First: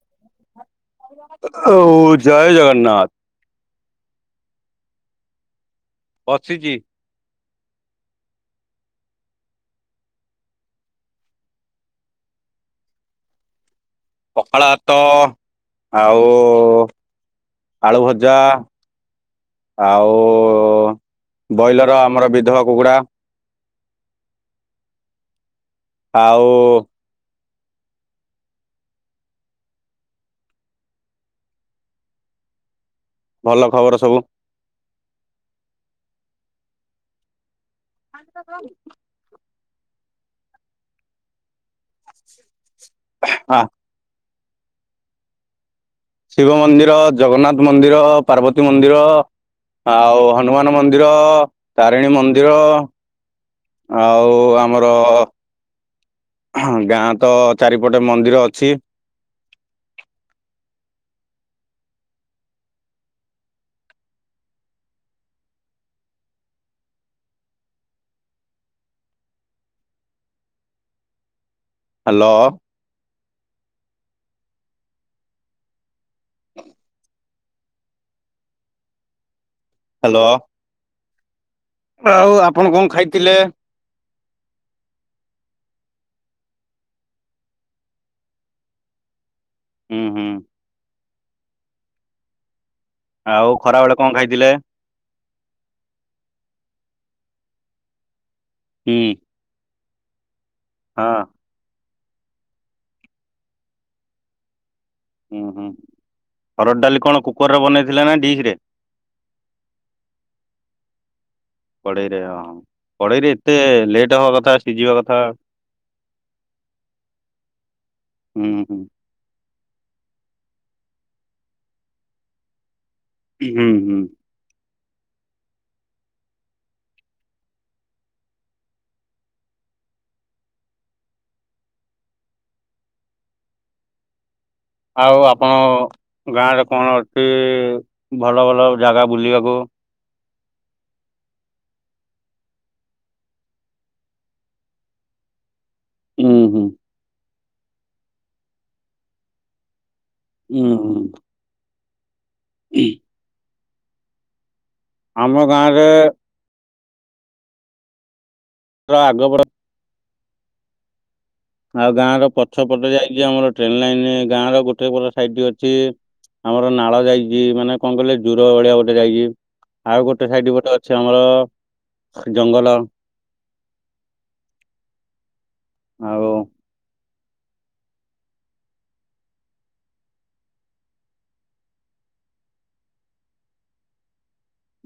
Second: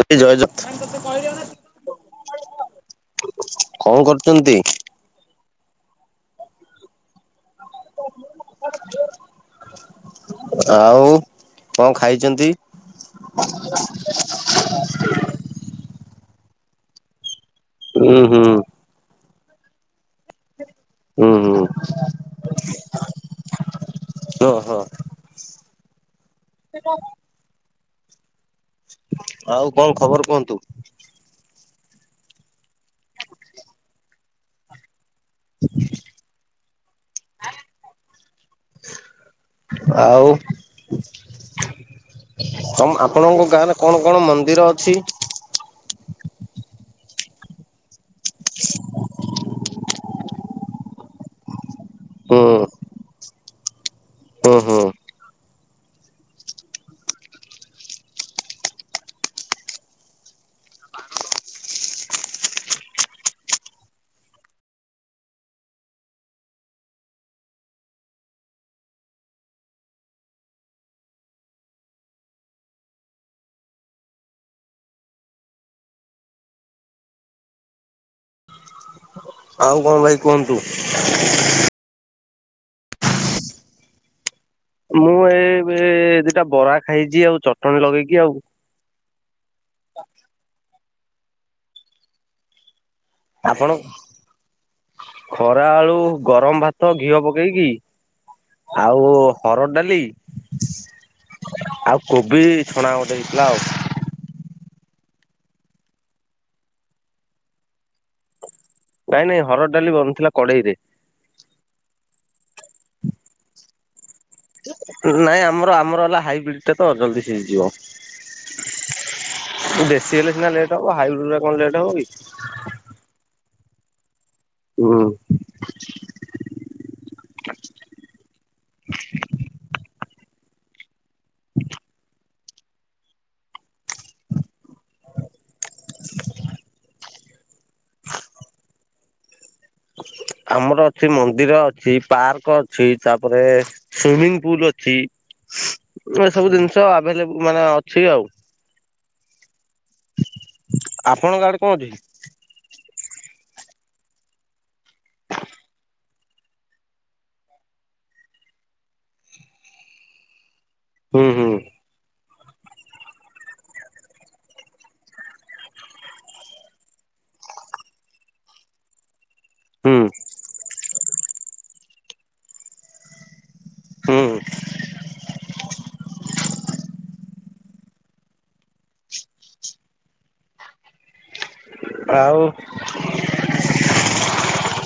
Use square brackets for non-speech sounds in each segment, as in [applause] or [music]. ଜୟ ଜଗନ୍ନାଥ ଓ ଜୟ ଜଗନ୍ନାତ୍। କଂ କର୍ଚନ୍ତି। ପଛିଚି। ଆଉ କଂ ଖାଇଚନ୍ତି। ପଖାଳ ହାତ ଆଉ ଆଳୁ ଉୁଁ ଭଜା। ହୁଁ ଆଉ ହୁଁ ହୁଁ ବଇଲର ଆମର ବିଧବା କୁକୁଡ଼ା। ହଁ ହୋ। ଆଉ ଆଉ କଂ ଖବର କୁହନ୍ତୁ। ଭଲ ଖବର ସବୁ। [inaudible] [unintelligible] [inaudible] ଆଉ ତମ ଆପଣଙ୍କ ଆ ଗାଁରେ କଣ କଣ ମନ୍ଦିର ଅଛି? ଶିବ ମନ୍ଦିର, ଜଗନ୍ନାଥ ମନ୍ଦିର, ପାର୍ବତୀ ମନ୍ଦିର ଆଉ ହନୁମାନ ମନ୍ଦିର ତାରିଣୀ ହୁଁ ମନ୍ଦିର ଆଉ ହୁଁ ହୁଁ ଆମର ହଁ ଗାଁ ତ ଚାରିପଟେ ମନ୍ଦିର ଅଛି। ହ୍ୟାଲୋ? [inaudible] ଆଉ କଣ ଭାଇ ହ୍ୟାଲୋ କୁହନ୍ତୁ। ଆଉ ଆପଣ କଣ ଖାଇଥିଲେ? ମୁଁ ଏ ଦିଟା ବରା ଖାଇଛି ଆଉ ଚଟଣି ଲଗେଇକି ଆଉ। ହୁଁ ହୁଁ। ଆଉ ଆପଣ ଖରା ବେଳେ କଣ ଖାଇଥିଲେ? ଖରା ଆଳୁ ଗରମ ଭାତ ଘିଅ ପକେଇକି ହୁଁ ଆଉ ହରଡ଼ ଡାଲି ହଁ। ଆଉ କୋବି ଛଣା ଗୋଟେ ଦହେଇଥିଲା ଆଉ। ହୁଁ ହୁଁ, ହରଡ଼ ଡାଲି କଣ କୁକରରେ ବନେଇଥିଲେ ନା ଡିିଶ୍ ରେ? ନାଇଁ ନାଇଁ ହର ଡାଲି ବନିଥିଲା କଡେଇ ରେ। କଡେଇରେ ଅ ହୂ କଡେଇରେ। [unintelligible] ସିଝିବା କଥା ନାଇଁ ଆମର ଆମର ହେଲା ହାଇବ୍ରିଡ ଟା ତ ଜଲଦି ସିଝି ଯିବ। ହୁଁ ହୁଁ। ଦେଶୀ ହେଲେ ସିନା ଲେଟ୍ ହବ ହାଇବ୍ରିଡ ରେ କଣ ଲେଟ୍ ହବ କି? ହୁଁ ହୁଁ। ହୁଁ। ଆଉ ଆପଣ ଗାଁରେ କଣ ଅଛି ଭଲ ଭଲ ଜାଗା ବୁଲିବାକୁ? ଆମର ଅଛି ମନ୍ଦିର ଅଛି, ପାର୍କ ଅଛି ତାପରେ ସୁଇମିଂ ପୁଲ ଅଛି ଏ ଉୁଁ ସବୁ ହୁଁ ଜିନିଷ ଆଭେଲେବୁଲ ମାନେ ଅଛି ଆଉ। ଉୁଁ ହୁଁ। ଆପଣଙ୍କ ଆଡେ କଣ ଅଛି? [inaudible] ଆମ ଗାଁରେ ଆଗ [unintelligible] ହୁଁ ହଁ। ଆଉ ଗାଁ ର ପଛ ପଟେ ଯାଇକି ଆମର ଟ୍ରେନ ଲାଇନ ଗାଁ ର ଗୋଟେ ପଟ ସାଇଡଟି ଅଛି। ଆମର ନାଳ ଯାଇଛି ମାନେ କଣ କହିଲେ ଜୁର ଭଳିଆ ଗୋଟେ ଯାଇଛି। ହୁଁ ଆଉ ଗୋଟେ ସାଇଡ ପଟେ ଅଛି ଆମର ଜଙ୍ଗଲ। ହୁଁ। ଆଉ ଆଉ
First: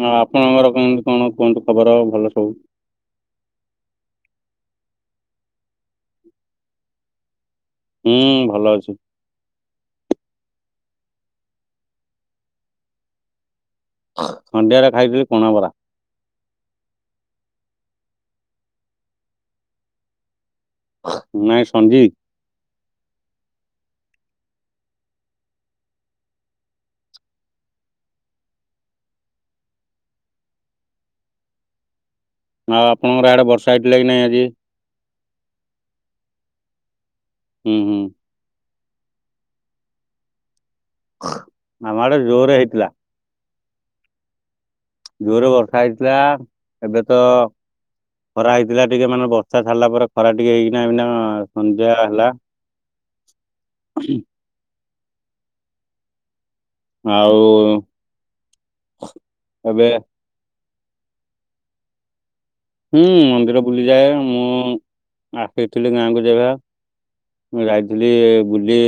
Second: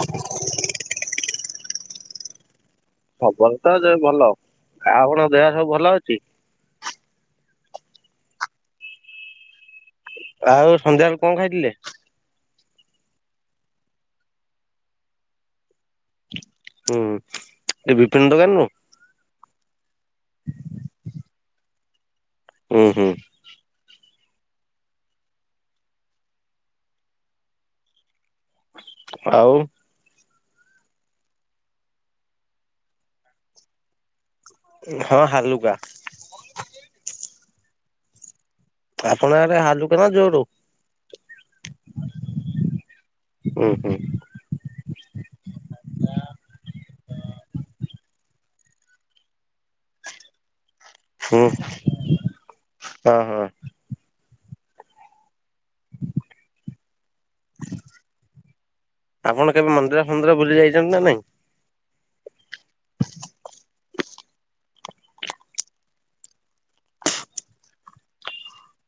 ଆ ଆପଣଙ୍କର କେମିତି କଣ କୁହନ୍ତୁ ଖବର ଭଲ ସବୁ? ଖବର ତ ଯ ଭଲ। ଆପଣଙ୍କ ଦେହ ସବୁ ଭଲ ଅଛି? ହୁଁ ଭଲ ଅଛି। ଆଉ ସନ୍ଧ୍ୟାବେଳେ କଣ ଖାଇଥିଲେ? ସନ୍ଧ୍ୟାରେ ଖାଇଥିଲି କଣା ବରା। ହୁଁ, ଏ ବିପିନ ଦୋକାନରୁୁ? ନାଇଁ ସଞ୍ଜୀବ୍। ହୁଁ ହୁଁ। ଆଉ ଆଉ ଆପଣଙ୍କର ଆଡେ ବର୍ଷା ହେଇଥିଲା କି ନାଇଁ ଆଜି? ହଁ ହାଲୁକା। ହୁଁ ହୁଁ। ଆପଣଙ୍କ ଆଡେ ହାଲୁକା ନା ଜୋର? ଆମ ଆଡେ ଜୋରେ ହେଇଥିଲା। ଉଁ ହୁଁ ହୁଁ। ଜୋରେ ବର୍ଷା ହେଇଥିଲା ଏବେ ତ ଖରା ହେଇଥିଲା ଟିକେ ମାନେ ବର୍ଷା ସାରିଲା ପରେ ଖରା ଟିକେ ହେଇକି ଏଇନା ହୁଁ ହଁ ସନ୍ଧ୍ୟା ହେଲା। ହଁ ହଁ ଆଉ ଆପଣ କେବେ ଏବେ ମନ୍ଦିର ଫନ୍ଦିର ବୁଲି ଯାଇଚନ୍ତି ନା ନାଇଁ? ହୁଁ ମନ୍ଦିର ବୁଲିଯାଏ ମୁଁ ଆସିଥିଲି ଗାଁକୁ ଯେବେ। ମୁଁ ଯାଇଥିଲି ବୁଲି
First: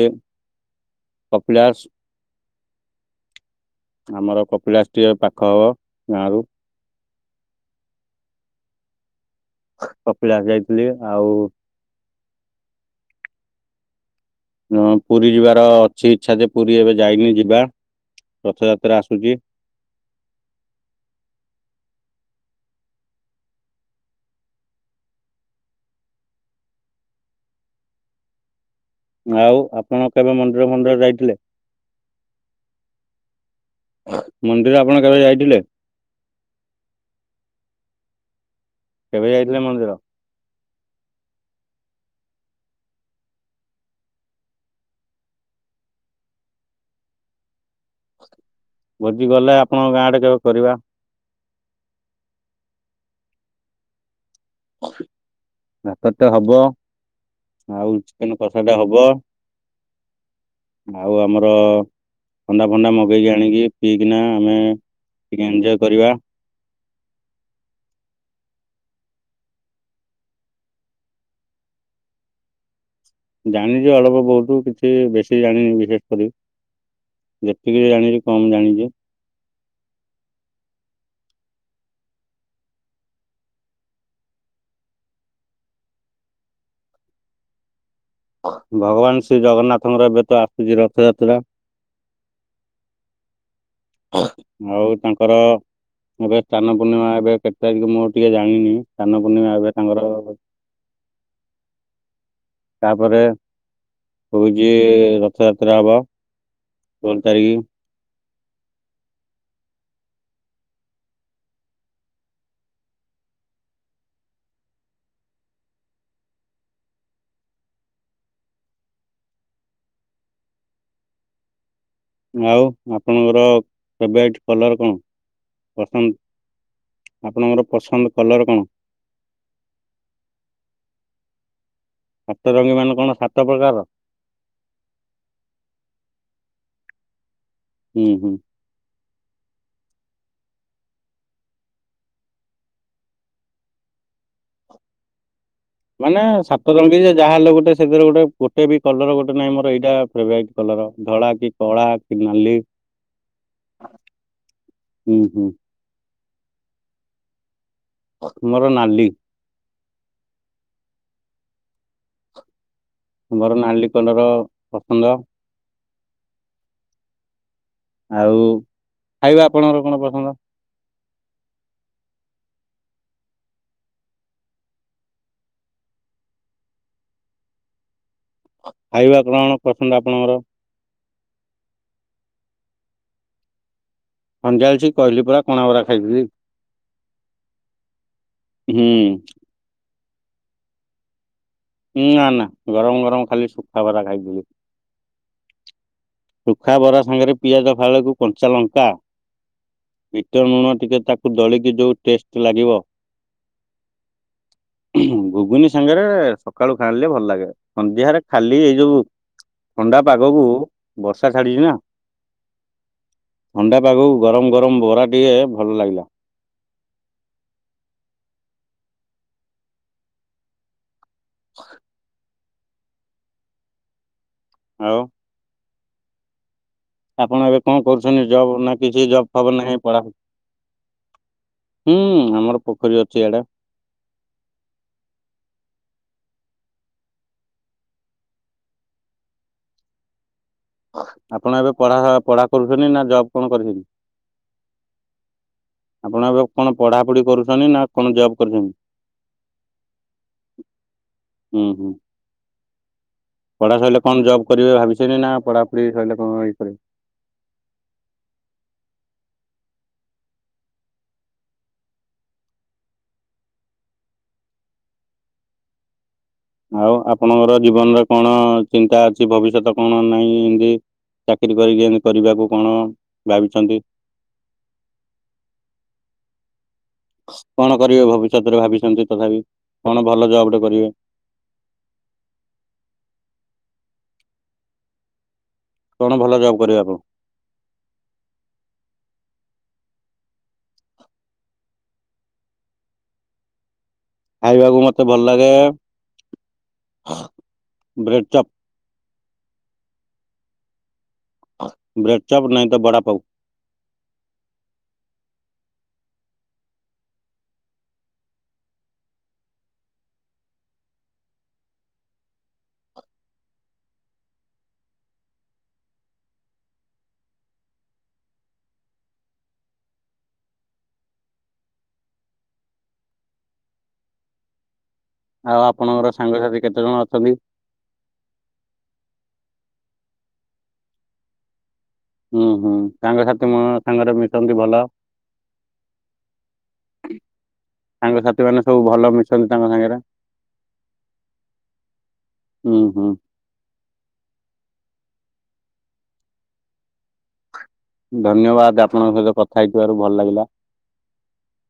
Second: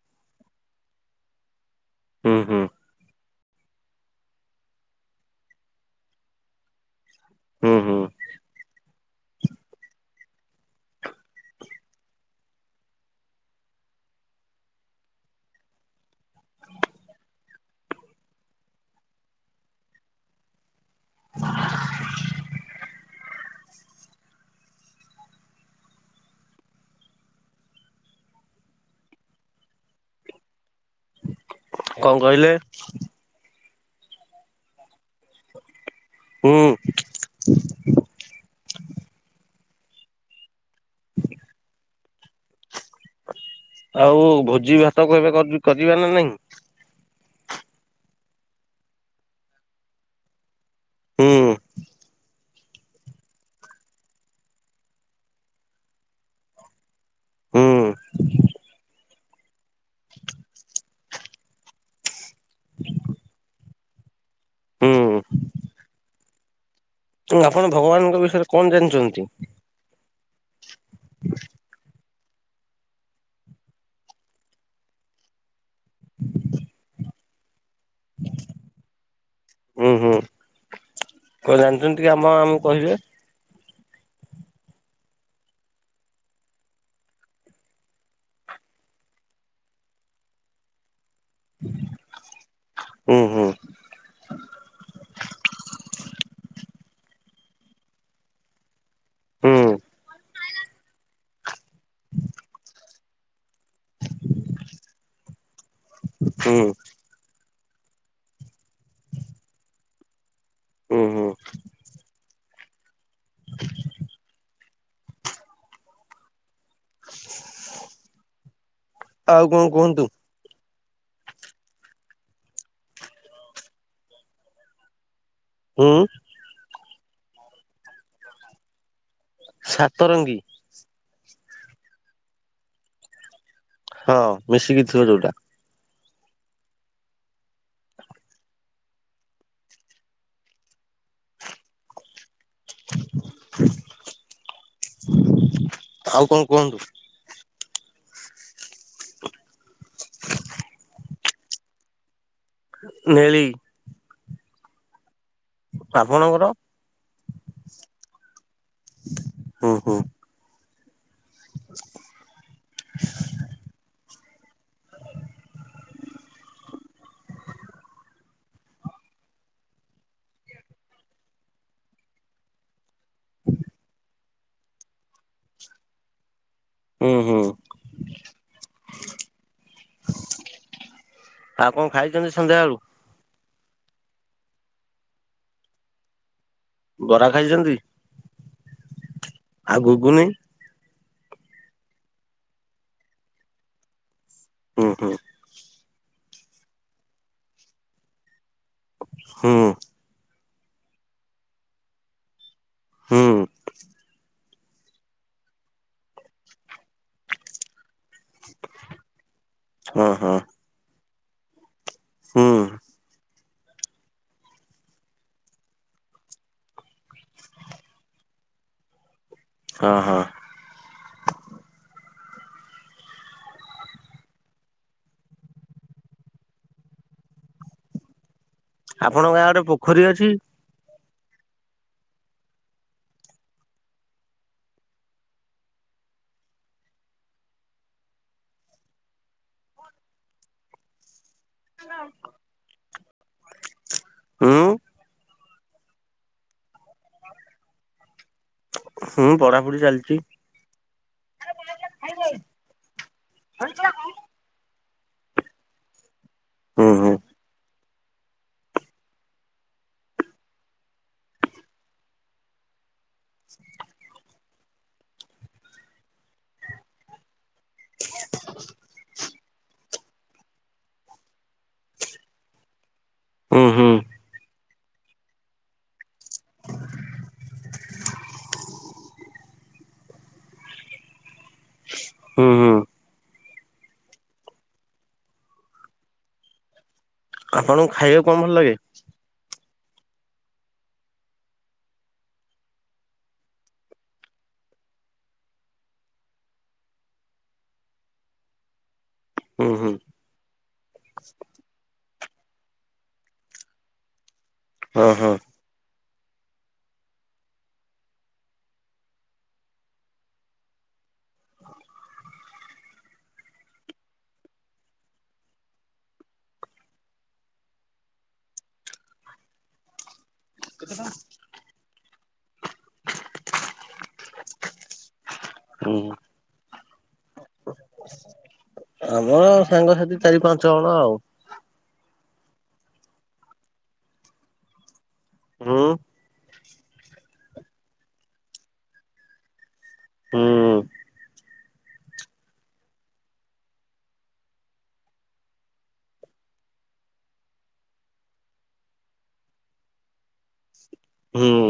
କପିଳାସ। ହୁଁ ହୁଁ। ଆମର କପିଳାସ ଟିକେ ପାଖ ହବ ଗାଁରୁ। ହୁଁ ହୁଁ। କପିଳାସ ଯାଇଥିଲି ଆଉ ମୁଁ ପୁରୀ ଯିବାର ଅଛି ଇଚ୍ଛା ଯେ ପୁରୀ ଏବେ ଯାଇନି ଯିବା ରଥଯାତ୍ରା ଆସୁଚି। ଆଉ ଆପଣ କେବେ ମନ୍ଦିର ଫନ୍ଦିର ଯାଇଥିଲେ? କଣ କହିଲେ? ମନ୍ଦିର ଆପଣ କେବେ ଯାଇଥିଲେ? ହୁଁ। କେବେ ଯାଇଥିଲେ ମନ୍ଦିର? ହ [inaudible] ଆଉ ଭୋଜି ଭାତ କୁ ଏବେ କରିବା ନା ନାହିଁ? ଭୋଜି ଗଲେ ଆପଣଙ୍କ ଗାଁ ଆଡେ କେବେ କରିବା? ହୁଁ। ଭାତଟେ ହବ। ଆଉ ହୁଁ ଚିକେନେ କଷାଟେ ହବ ଆଉ ଆମର ଥଣ୍ଡା ଫଣ୍ଡା ମଗେଇକି ଆଣିକି ପିଇକିନା ଆମେ ହୁଁ ଟିକେ ଏଞ୍ଜୟ୍ କରିବା। ଆପଣ ଭଗବାନଙ୍କ ବିଷୟରେ କଣ ଜାଣିଚନ୍ତି? ଜାଣିଚି ଅଳ୍ପ ବହୁତୁ କିଛି ବେଶୀ ଜାଣିନି ବିଶେଷ କରି। ଯେତିକି ବି ଜାଣିିଚି କମ୍ ଜାଣିଚି। ହୁଁ ହୁଁ, କଣ ଜାଣିଚନ୍ତି ଟିକେ ଆମ ଆମକୁ କହିବେ? ଭଗବାନ ଶ୍ରୀ ଜଗନ୍ନାଥଙ୍କର ଏବେ ତ ଆସୁଚି ରଥଯାତ୍ରା। ହୁଁ ହୁଁ। ଆଉ ତାଙ୍କର ଏବେ ସ୍ଥାନ ପୂର୍ଣ୍ଣିମା ଏବେ କେତେ ତାରିଖ ମୁଁ ଟିକେ ଜାଣିନି। ସ୍ଥାନପୂର୍ଣ୍ଣିମା ହୁଁ ଏବେ ତାଙ୍କର ତାପରେ ହଉଚି ରଥଯାତ୍ରା ହବ ହୁଁ ଷୋଳ ତାରିଖ। ହୁଁ ହୁଁ। [unintelligible] ଆଉ କଣ କୁହନ୍ତୁ? ଆଉ ଆପଣଙ୍କର ଫେବରାଇଟ୍ କଲର କଣ? ହୁଁ ପସନ୍ଦ୍। ଆପଣଙ୍କର ପସନ୍ଦ୍ କଲର କଣ? ସାତରଙ୍ଗୀ। ସାତ ରଙ୍ଗୀ ମାନେ କଣ ସାତ ପ୍ରକାର? ହଁ, ମିଶିକି ଥିବ ଯୋଉଟା। ହୁଁ ହୁଁ। [unintelligible] ମାନେ ସାତ କୁହନ୍ତୁ? ରଙ୍ଗୀ ଯେ, ଯାହା ହେଲେ ଗୋଟେ ସେଥେରେ ଗୋଟେ, ଗୋଟେ ବି କଲର ଗୋଟେ ନାହିଁ ମୋର ଏଇ ଫେବରାଇଟ୍ କଲର, ଧଳା କି, କଳା କି, ନାଲି? ନେଳି। ହୁଁ ହୁଁ। ଆପଣଙ୍କର? ମୋର ନାଲି। ହଁ ହୋ। [unintelligible] ତମର ନାଲି କଲର୍ ପସନ୍ଦ। ଆଉ ହୁଁ ହୁଁ। ଖାଇବା କଣ ପସନ୍ଦ ଆପଣଙ୍କର? ଆଉ କଣ ଖାଇଚନ୍ତି ସନ୍ଧ୍ୟାବେେଳୁ? ସନ୍ଧ୍ୟା ବେଳ ସିଇ କହିଲି ପରା କଣା ବରା ଖାଇଥିଲି ଇ। ବରା ଖାଇଚନ୍ତି? ହୁଁ। ଆଉ ଗୁଗୁନି? ନା ନା, ଗରମ ଗରମ ଖାଲି ଶୁଖା ବରା ଖାଇଥିଲି। ହୁଁ ହୁଁ। ଶୁଖା ବରା ସାଙ୍ଗରେ ପିଆଜ ଫାଳକୁ କଞ୍ଚା ଲଙ୍କା ହୁଁ ବିଟ ଲୁଣ ଟିକେ ତାକୁ ଦଳିକି ଯେଉଁ ଟେଷ୍ଟ୍ ଲାଗିବ ହୁଁ। ଘୁଗୁନି ସାଙ୍ଗରେ ସକାଳୁ ଖାଣିଲେ ଭଲ ଲାଗେ। ସନ୍ଧ୍ୟାରେ ଖାଲି ଏଇ ଯୋଉ ଥଣ୍ଡା ହଁ ହଁ ପାଗକୁ, ବର୍ଷା ଛାଡିଛି ନା? ହୁଁ ଥଣ୍ଡା ପାଗକୁ ଗରମ ଗରମ ବରା ଟିକେ, ଭଲ ଲାଗିଲା। ହଁ ହଁ। [unintelligible] ଆଉ ଆପଣ ଏବେ କଣ କରୁଚନ୍ତି ଜବ୍, ନା କିଛି ଜବ୍ ଆପଣଙ୍କ ଗାଁ ଫବ୍ ଗୋଟେ ନାହିଁ, ପୋଖରୀ ପଢା ଅଛି? ହୁଁ, ଆମର ପୋଖରୀ ଅଛି ଏଇଡେ। ଆପଣ ଏବେ ପଢା ପଢା କରୁଚନ୍ତି, ନା ଜବ୍ କଣ କରୁଚନ୍ତି? ହୁଁ ଆପଣ ଏବେ କଣ ପଢାପଢି କରୁଚନ୍ତି, ନା କଣ ଜବ୍ କରୁଚନ୍ତି? ହୁଁ, ପଢାପଢି ଚାଲିଚି। [unintelligible] ହୁଁ ହୁଁ। ପଢ଼ା ସଇଲେ କଣ ଜବ୍ କରିବେ ଭାବିଛନ୍ତି ନା ପଢାପଢି ସରିଲେ କଣ ଇଏ କରିବେ? ହୁଁ ହୁଁ ଆଉ ଆପଣଙ୍କର ଜୀବନରେ କଣ ଚିନ୍ତା ଅଛି ଭବିଷ୍ୟତ କଣ ନାହିଁ ଏମତି ଚାକିରୀ କରି ଏମିତି କରିବାକୁ କଣ ହୁଁ ଭାବିଛନ୍ତି? ହୁଁ କଣ କରିବେ ଭବିଷ୍ୟତରେ ଭାବିଛନ୍ତି ତଥାପି କଣ ଭଲ ଜବଟେ କରିବେ? ହୁଁ ହୁଁ। କଣ ଭଲ ଜବ୍ କରିବେ ଆପ ଆପଣଙ୍କୁ ଖାଇବାକୁ କଣ ଭଲ ଲାଗେ? ଖାଇବାକୁ ମତେ ଭଲ ଲାଗେ ବ୍ରେଡ ଚପ। ହୁଁ ହୁଁ। ବ୍ରେଡ ଚପ୍ ନାହିଁ ତ ବଡା ପାଉ। ହଁ ହଁ। ଆଉ ଆପଣଙ୍କର ହୁଁ। ସାଙ୍ଗସାଥି କେତେ ଜଣ ଅଛନ୍ତି? ହଁ ସାଙ୍ଗସାଥି ଚାରି ପାଞ୍ଚ ଜଣ ଆଉ। ହୁଁ ହୁଁ ସାଙ୍ଗସାଥି ମୋ ସାଙ୍ଗରେ ମିଶନ୍ତି ଭଲ। ହୁଁ ସାଙ୍ଗ ସାଥି ମାନେ ସବୁ ଭଲ ମିଶନ୍ତି ତାଙ୍କ ସାଙ୍ଗରେ। ହୁଁ ହୁଁ, ହୁଁ। ଧନ୍ୟବାଦ ଆପଣଙ୍କ ସହିତ କଥା ହେଇଥିବାରୁ ଭଲ ଲାଗିଲା। ହୁଁ।